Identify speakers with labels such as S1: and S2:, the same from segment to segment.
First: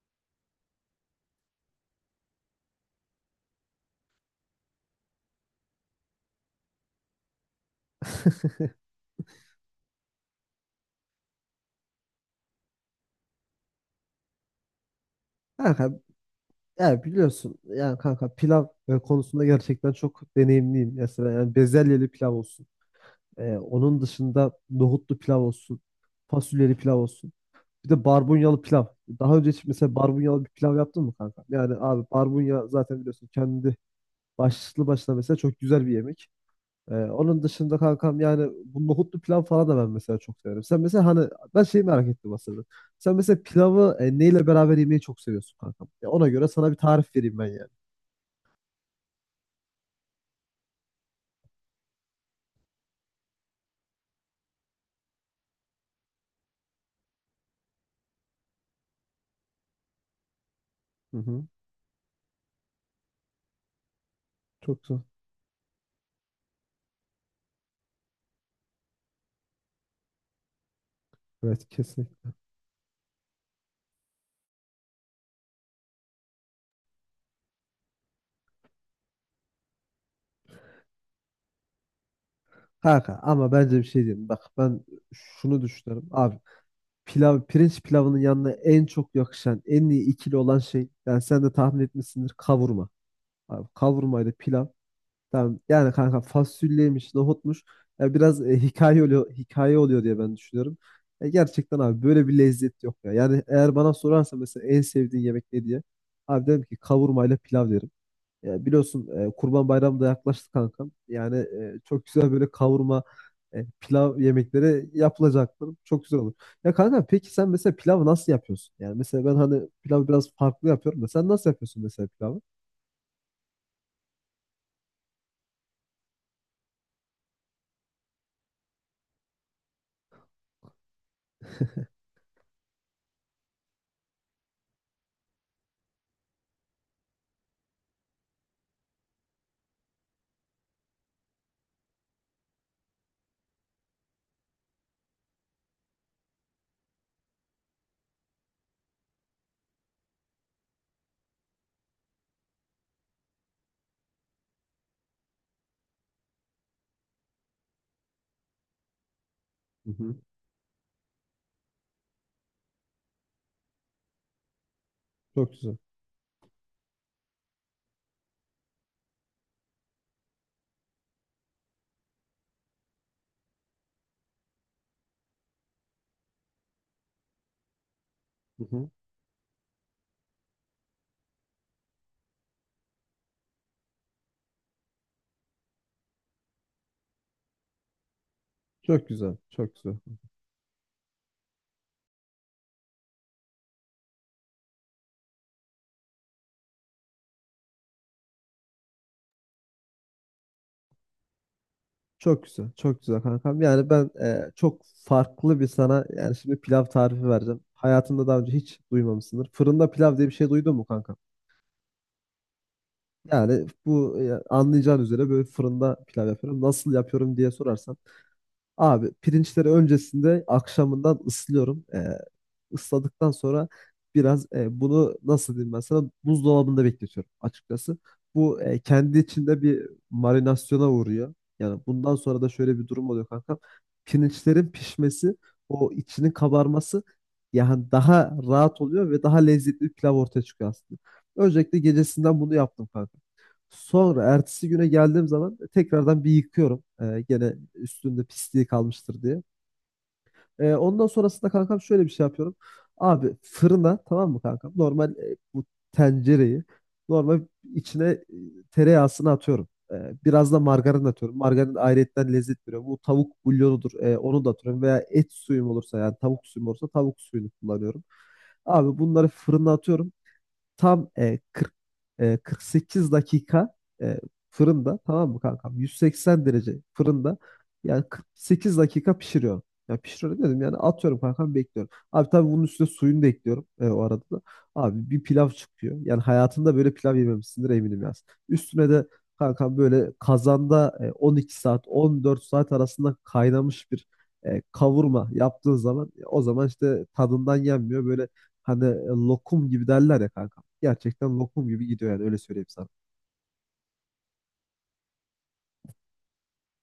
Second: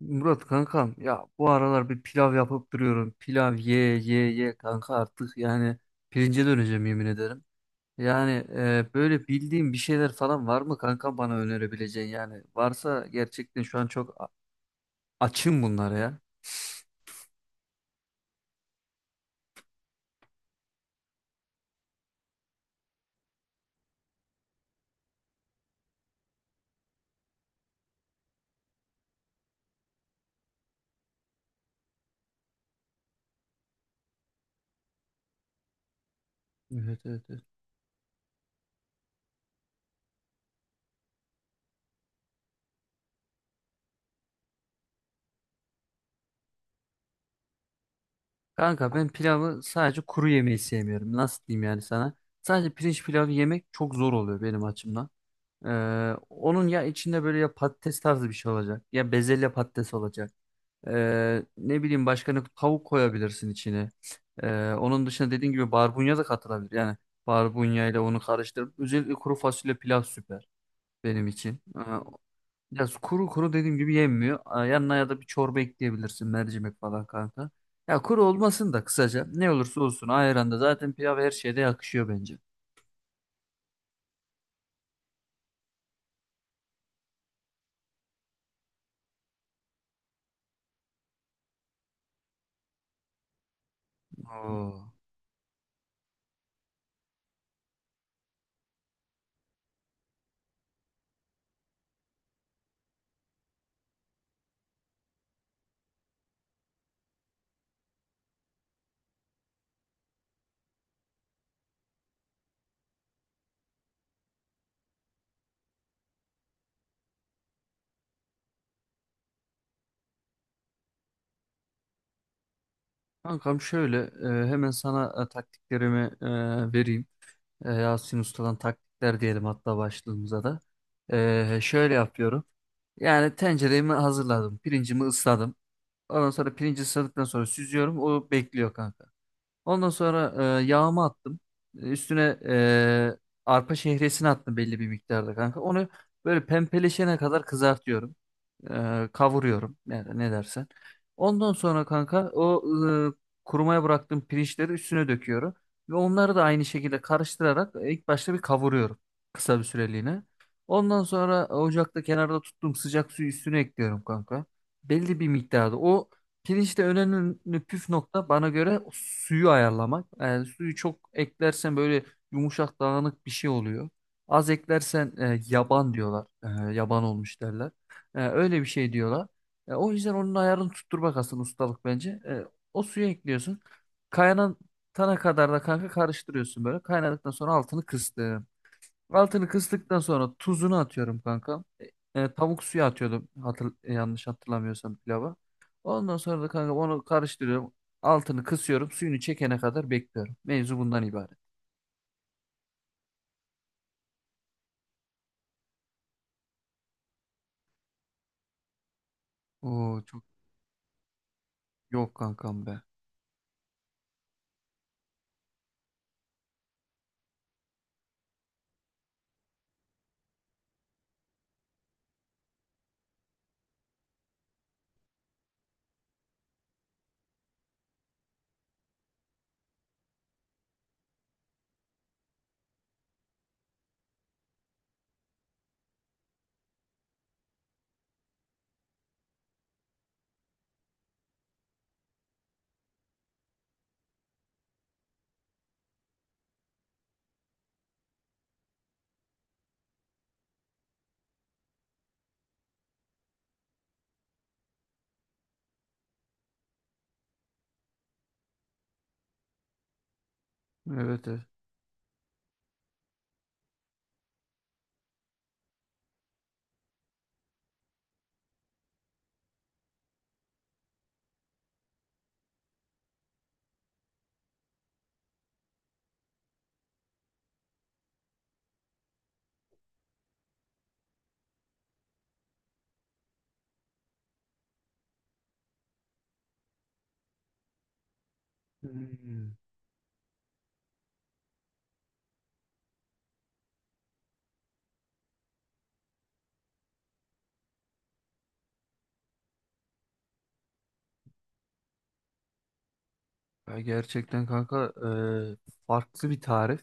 S1: Murat kankam ya bu aralar bir pilav yapıp duruyorum. Pilav ye ye ye kanka artık yani pirince döneceğim yemin ederim. Yani böyle bildiğim bir şeyler falan var mı kanka bana önerebileceğin yani. Varsa gerçekten şu an çok açım
S2: Kanka
S1: bunlara ya.
S2: ya biliyorsun yani kanka pilav konusunda gerçekten çok deneyimliyim. Mesela yani bezelyeli pilav olsun. Onun dışında nohutlu pilav olsun. Fasulyeli pilav olsun. Bir de barbunyalı pilav. Daha önce hiç mesela barbunyalı bir pilav yaptın mı kanka? Yani abi barbunya zaten biliyorsun kendi başlı başına mesela çok güzel bir yemek.
S1: Evet, evet, evet.
S2: Onun dışında kankam yani bu nohutlu pilav falan da ben mesela çok severim. Sen mesela hani ben şeyi merak ettim aslında. Sen mesela pilavı neyle beraber yemeyi çok seviyorsun kankam? Ya ona göre sana bir tarif vereyim ben yani.
S1: Kanka ben pilavı sadece kuru yemeyi sevmiyorum. Nasıl diyeyim yani sana? Sadece pirinç pilavı yemek çok zor oluyor benim açımdan. Onun ya içinde böyle ya patates tarzı bir şey olacak ya bezelye patates olacak.
S2: Hı hı.
S1: Ne bileyim başka ne tavuk koyabilirsin içine.
S2: Çok güzel.
S1: Onun dışında dediğin gibi barbunya da katılabilir. Yani barbunya ile onu karıştırıp özellikle kuru fasulye pilav süper benim için.
S2: Evet kesinlikle.
S1: Ya kuru kuru dediğim gibi yenmiyor. Yanına ya da bir çorba ekleyebilirsin mercimek falan kanka. Ya kuru olmasın da kısaca ne olursa olsun ayranda zaten pilav her şeyde yakışıyor bence.
S2: Kanka ama bence bir şey diyeyim. Bak ben şunu düşünüyorum. Abi pilav, pirinç pilavının yanına en çok yakışan, en iyi ikili olan şey. Yani sen de tahmin etmişsindir kavurma. Abi kavurmayla pilav.
S1: Oo.
S2: Tamam. Yani kanka fasulyeymiş, nohutmuş. Ya biraz hikaye oluyor, hikaye oluyor diye ben düşünüyorum. Gerçekten abi böyle bir lezzet yok ya. Yani eğer bana sorarsa mesela en sevdiğin yemek ne diye. Abi derim ki kavurma ile pilav derim. Ya biliyorsun Kurban Bayramı da yaklaştı kankam. Yani çok güzel böyle kavurma, pilav yemekleri yapılacaktır. Çok güzel olur. Ya kanka peki sen mesela pilavı nasıl yapıyorsun? Yani mesela ben hani pilavı biraz farklı yapıyorum da sen nasıl yapıyorsun mesela pilavı?
S1: Kankam şöyle hemen sana taktiklerimi vereyim. Yasin Usta'dan taktikler diyelim hatta başlığımıza da. Şöyle yapıyorum. Yani tenceremi hazırladım. Pirincimi ısladım. Ondan sonra pirinci ısladıktan sonra süzüyorum. O bekliyor kanka. Ondan sonra yağımı attım. Üstüne arpa şehresini attım belli bir miktarda kanka. Onu böyle pembeleşene kadar kızartıyorum, kavuruyorum yani ne dersen. Ondan sonra kanka o kurumaya bıraktığım pirinçleri üstüne döküyorum ve onları da aynı şekilde karıştırarak ilk başta bir kavuruyorum, kısa bir
S2: Hı hı.
S1: süreliğine. Ondan sonra ocakta kenarda tuttuğum sıcak suyu üstüne ekliyorum kanka. Belli bir
S2: Çok
S1: miktarda.
S2: güzel.
S1: O pirinçte önemli püf nokta bana göre suyu ayarlamak. Yani suyu çok eklersen böyle yumuşak dağınık bir şey oluyor. Az eklersen yaban diyorlar. Yaban olmuş derler. Öyle
S2: Hı
S1: bir
S2: hı.
S1: şey diyorlar. O yüzden onun ayarını tutturmak aslında ustalık bence. O suyu ekliyorsun. Kaynatana kadar da kanka karıştırıyorsun böyle. Kaynadıktan sonra altını kıstım.
S2: Çok güzel,
S1: Altını
S2: çok güzel.
S1: kıstıktan sonra tuzunu atıyorum kanka. Tavuk suyu atıyordum yanlış hatırlamıyorsam pilava. Ondan sonra da kanka onu karıştırıyorum. Altını kısıyorum. Suyunu çekene kadar bekliyorum. Mevzu bundan ibaret.
S2: Çok güzel, çok güzel kankam. Yani ben çok farklı bir sana yani şimdi pilav tarifi vereceğim. Hayatımda daha önce hiç duymamışsındır. Fırında
S1: Oo
S2: pilav
S1: çok
S2: diye bir şey duydun mu kanka?
S1: yok kankam be.
S2: Yani bu anlayacağın üzere böyle fırında pilav yapıyorum. Nasıl yapıyorum diye sorarsan abi pirinçleri öncesinde akşamından ıslıyorum. Isladıktan sonra biraz bunu nasıl diyeyim ben sana buzdolabında bekletiyorum açıkçası. Bu kendi içinde bir marinasyona uğruyor. Yani bundan sonra da şöyle bir durum oluyor kankam. Pirinçlerin pişmesi, o içinin kabarması yani daha rahat oluyor ve daha lezzetli bir pilav ortaya çıkıyor aslında. Öncelikle gecesinden bunu yaptım kanka. Sonra ertesi güne geldiğim zaman tekrardan bir yıkıyorum. Gene üstünde pisliği kalmıştır diye. Ondan sonrasında kankam şöyle bir şey yapıyorum. Abi fırına tamam mı kankam? Normal bu tencereyi normal içine tereyağısını atıyorum. Biraz da margarin
S1: Evet,
S2: atıyorum.
S1: evet.
S2: Margarin ayrıyetten lezzet veriyor. Bu tavuk bulyonudur. Onu da atıyorum. Veya et suyum olursa yani tavuk suyum olursa tavuk suyunu kullanıyorum. Abi bunları fırına atıyorum. Tam 40, 48 dakika e, fırında tamam mı kankam? 180 derece fırında yani 48 dakika pişiriyorum. Ya pişiriyorum dedim yani atıyorum kankam bekliyorum. Abi tabii bunun üstüne suyunu da ekliyorum o arada da. Abi bir pilav çıkıyor. Yani hayatında böyle pilav yememişsindir eminim yaz. Üstüne de
S1: Hmm.
S2: kankam böyle kazanda 12 saat 14 saat arasında kaynamış bir kavurma yaptığın zaman o zaman işte tadından yenmiyor. Böyle hani lokum gibi derler ya kanka gerçekten lokum gibi gidiyor yani öyle söyleyeyim sana.
S1: Ya gerçekten kanka e, farklı bir tarif.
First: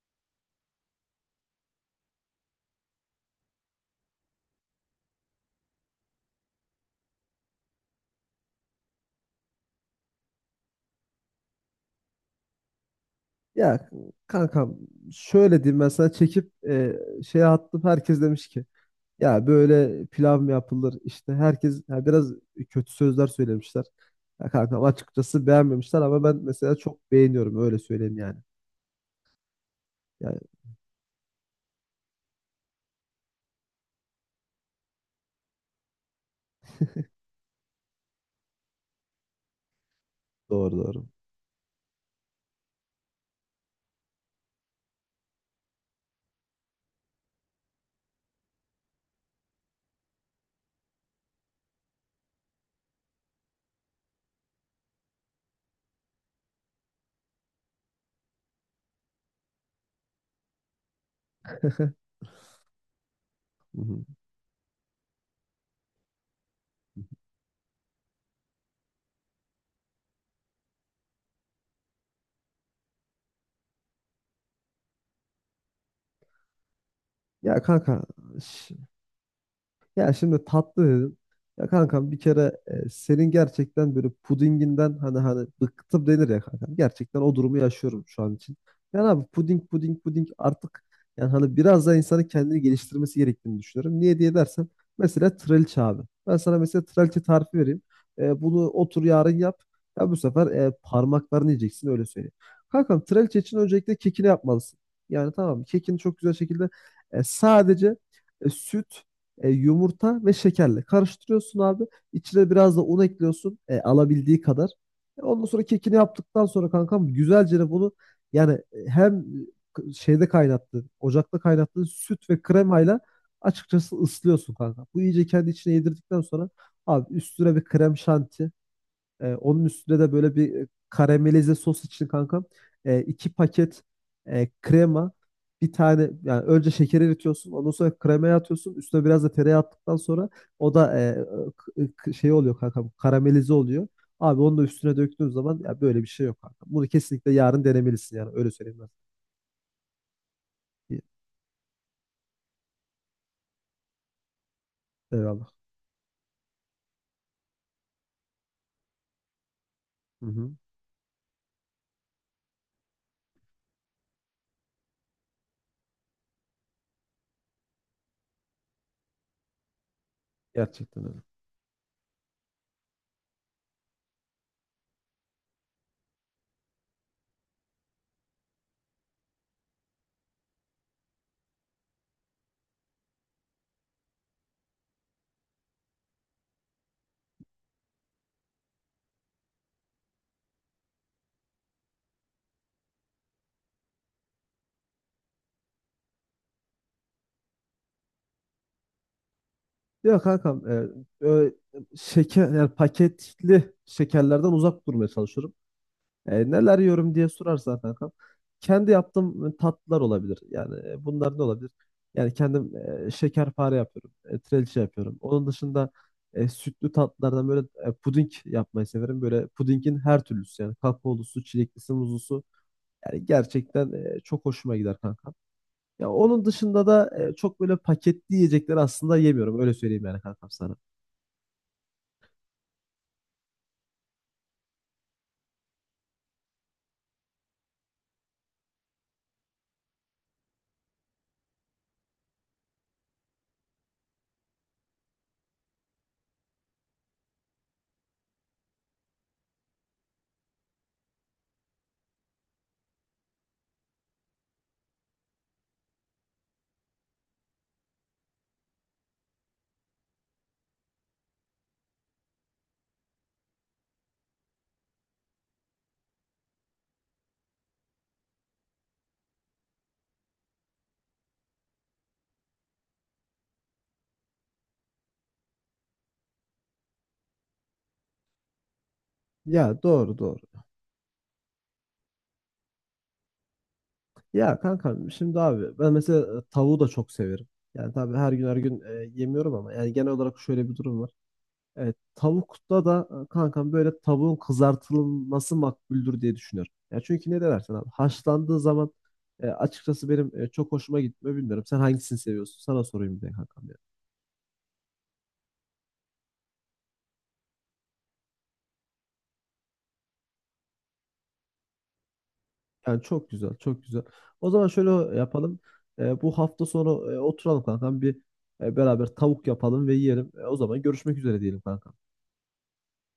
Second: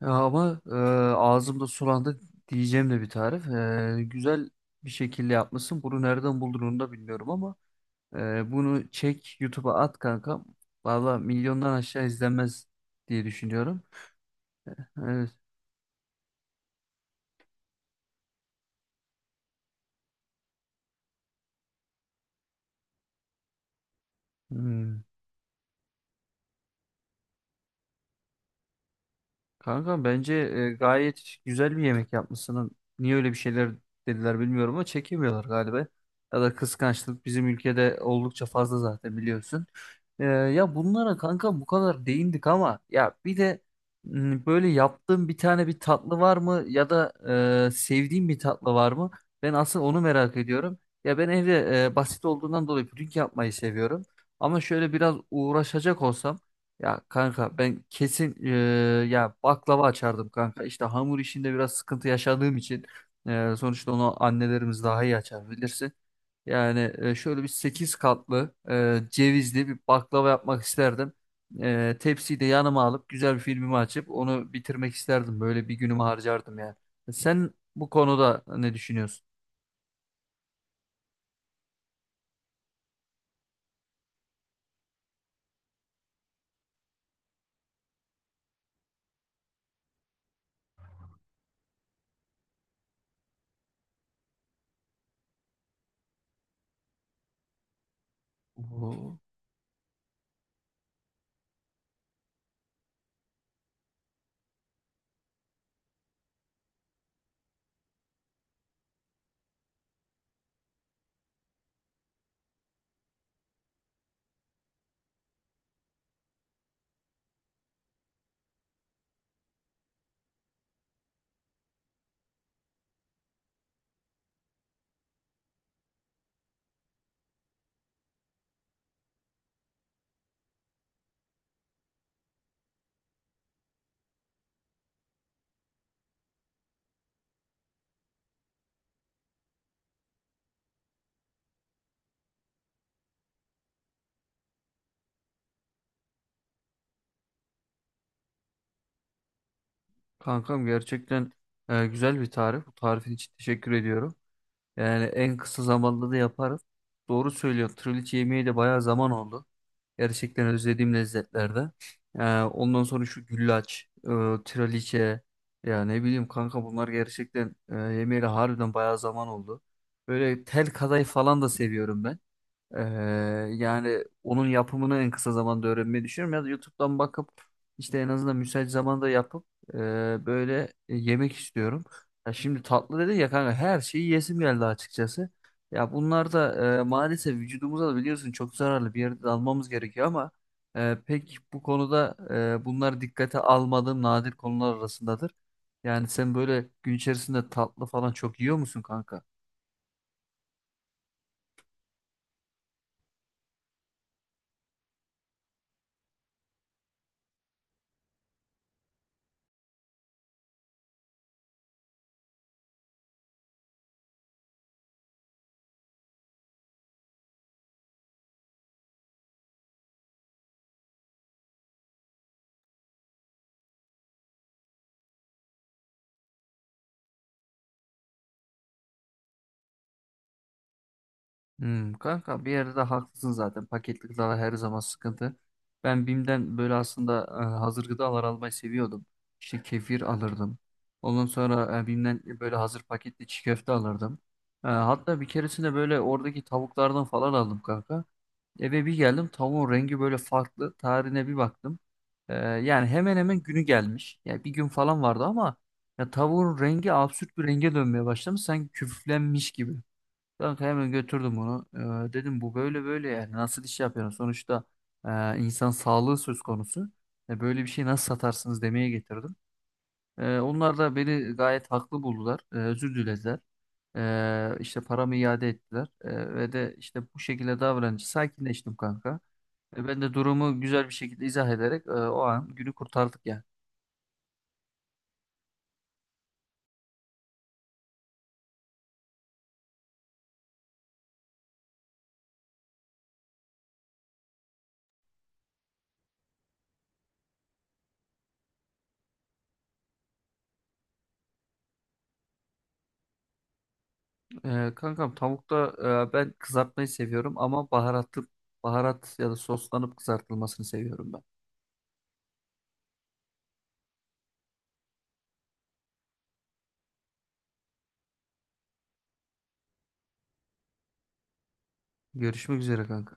S1: Ya ama ağzımda sulandı diyeceğim de bir tarif. Güzel bir şekilde yapmışsın. Bunu nereden buldun onu da bilmiyorum ama bunu çek YouTube'a at kanka. Valla milyondan aşağı izlenmez diye düşünüyorum.
S2: Ya kankam
S1: Evet.
S2: şöyle diyeyim ben sana çekip şeye attım herkes demiş ki ya böyle pilav mı yapılır işte herkes ya biraz kötü sözler söylemişler. Ya kankam
S1: Hmm.
S2: açıkçası beğenmemişler ama ben mesela çok beğeniyorum öyle söyleyeyim yani.
S1: Kanka bence
S2: Yani
S1: gayet güzel bir yemek yapmışsın. Niye öyle bir şeyler dediler bilmiyorum ama çekemiyorlar galiba. Ya da kıskançlık bizim ülkede oldukça fazla zaten biliyorsun. Ya
S2: doğru doğru.
S1: bunlara kanka bu kadar değindik ama ya bir de böyle yaptığım bir tane bir tatlı var mı ya da sevdiğim bir tatlı var mı? Ben asıl onu merak ediyorum. Ya ben evde basit olduğundan dolayı puding yapmayı seviyorum. Ama şöyle biraz uğraşacak olsam ya kanka ben kesin ya baklava açardım kanka. İşte hamur işinde biraz sıkıntı yaşadığım için
S2: Hı
S1: sonuçta
S2: hı.
S1: onu annelerimiz daha iyi açar bilirsin. Yani şöyle bir 8 katlı cevizli bir baklava yapmak isterdim. Tepsiyi de yanıma alıp güzel bir filmimi açıp onu bitirmek isterdim. Böyle bir günümü harcardım yani. Sen
S2: Ya
S1: bu
S2: kanka
S1: konuda ne
S2: ş-
S1: düşünüyorsun?
S2: ya şimdi tatlı dedim. Ya kankam bir kere senin gerçekten böyle pudinginden hani hani bıktım denir ya kankam. Gerçekten o durumu yaşıyorum şu an için. Yani abi puding puding puding artık yani hani biraz daha insanın kendini geliştirmesi gerektiğini düşünüyorum. Niye diye dersen mesela trileçe abi. Ben sana mesela trileçe tarifi vereyim. Bunu otur
S1: Oo,
S2: yarın yap. Ya bu sefer parmaklarını yiyeceksin öyle söyleyeyim. Kankam trileçe için öncelikle kekini yapmalısın. Yani tamam kekini çok güzel şekilde sadece süt yumurta ve şekerle karıştırıyorsun abi. İçine biraz da un ekliyorsun alabildiği kadar. Ondan sonra kekini yaptıktan sonra kankam güzelce de bunu yani hem şeyde kaynattığın, ocakta kaynattığın süt ve kremayla açıkçası ıslıyorsun kanka. Bu iyice kendi içine yedirdikten sonra abi üstüne bir krem şanti onun üstüne de böyle bir karamelize sos için kankam iki paket krema bir tane yani önce şekeri eritiyorsun ondan sonra kremaya atıyorsun üstüne biraz da tereyağı attıktan sonra o da şey oluyor kankam karamelize oluyor. Abi onu da üstüne döktüğün zaman ya böyle bir şey yok kankam. Bunu kesinlikle yarın denemelisin yani öyle söyleyeyim ben.
S1: kankam
S2: İyi,
S1: gerçekten güzel bir tarif. Bu tarifin için teşekkür ediyorum. Yani en
S2: eyvallah.
S1: kısa zamanda da yaparız. Doğru söylüyor. Trileçe yemeği de bayağı zaman oldu.
S2: Hı
S1: Gerçekten
S2: hı.
S1: özlediğim lezzetlerde. Ondan sonra şu güllaç, trileçe, ya ne bileyim kanka bunlar gerçekten yemeğiyle harbiden bayağı zaman oldu. Böyle tel
S2: Gerçekten
S1: kadayıf
S2: öyle.
S1: falan da seviyorum ben. Ee, Yani onun yapımını en kısa zamanda öğrenmeyi düşünüyorum ya da YouTube'dan bakıp işte en azından müsait zamanda yapıp e, böyle yemek istiyorum. Ya şimdi tatlı dedi ya kanka her şeyi yesim geldi açıkçası. Ya bunlar da maalesef vücudumuza da biliyorsun çok zararlı bir yerde de almamız gerekiyor ama pek bu konuda bunlar dikkate almadığım nadir konular arasındadır. Yani sen böyle gün içerisinde tatlı falan çok yiyor musun kanka?
S2: Yok kankam ö- şeker yani paketli şekerlerden uzak durmaya çalışıyorum. Neler yiyorum diye sorarsan kankam. Kendi yaptığım tatlılar olabilir. Yani bunlar ne olabilir? Yani kendim şekerpare yapıyorum. Trileçe yapıyorum. Onun dışında sütlü tatlılardan böyle puding yapmayı severim. Böyle pudingin her türlüsü yani kakaolusu, çileklisi, muzlusu. Yani gerçekten çok hoşuma gider kankam. Ya onun dışında da çok böyle paketli yiyecekleri aslında yemiyorum. Öyle söyleyeyim yani kankam sana.
S1: Hmm, kanka bir yerde de haklısın zaten. Paketli gıdalar her zaman sıkıntı. Ben BİM'den böyle aslında hazır gıdalar almayı seviyordum. İşte kefir alırdım. Ondan sonra BİM'den böyle hazır paketli çiğ köfte alırdım. Hatta bir keresinde böyle oradaki tavuklardan falan aldım kanka. Eve bir geldim tavuğun rengi böyle farklı. Tarihine bir baktım. Yani hemen hemen günü gelmiş. Yani bir gün falan vardı ama ya tavuğun rengi absürt bir renge dönmeye başlamış. Sanki küflenmiş gibi. Kanka hemen götürdüm onu. Dedim bu böyle böyle yani nasıl iş yapıyorsun? Sonuçta insan sağlığı söz konusu. Böyle bir şey nasıl satarsınız demeye getirdim. Onlar da beni gayet haklı buldular. Özür dilediler. İşte paramı iade ettiler. Ve de işte bu şekilde davranınca sakinleştim kanka.
S2: Ya
S1: Ben de
S2: doğru doğru.
S1: durumu güzel bir şekilde izah ederek o an günü kurtardık yani.
S2: Ya kankam şimdi abi ben mesela tavuğu da çok severim. Yani tabii her gün her gün yemiyorum ama yani genel olarak şöyle bir durum var. Tavukta da kankam böyle tavuğun kızartılması makbuldür diye düşünüyorum. Ya çünkü ne dersen abi haşlandığı zaman açıkçası benim çok hoşuma gitmiyor bilmiyorum. Sen hangisini seviyorsun? Sana sorayım bir de kankam ya.
S1: Kankam tavukta ben kızartmayı seviyorum ama baharatlı baharat ya da soslanıp kızartılmasını seviyorum ben.
S2: Yani çok güzel, çok güzel. O zaman şöyle yapalım. Bu hafta sonu oturalım kankam bir beraber tavuk yapalım ve yiyelim. O zaman görüşmek üzere diyelim kankam.
S1: Görüşmek üzere kanka.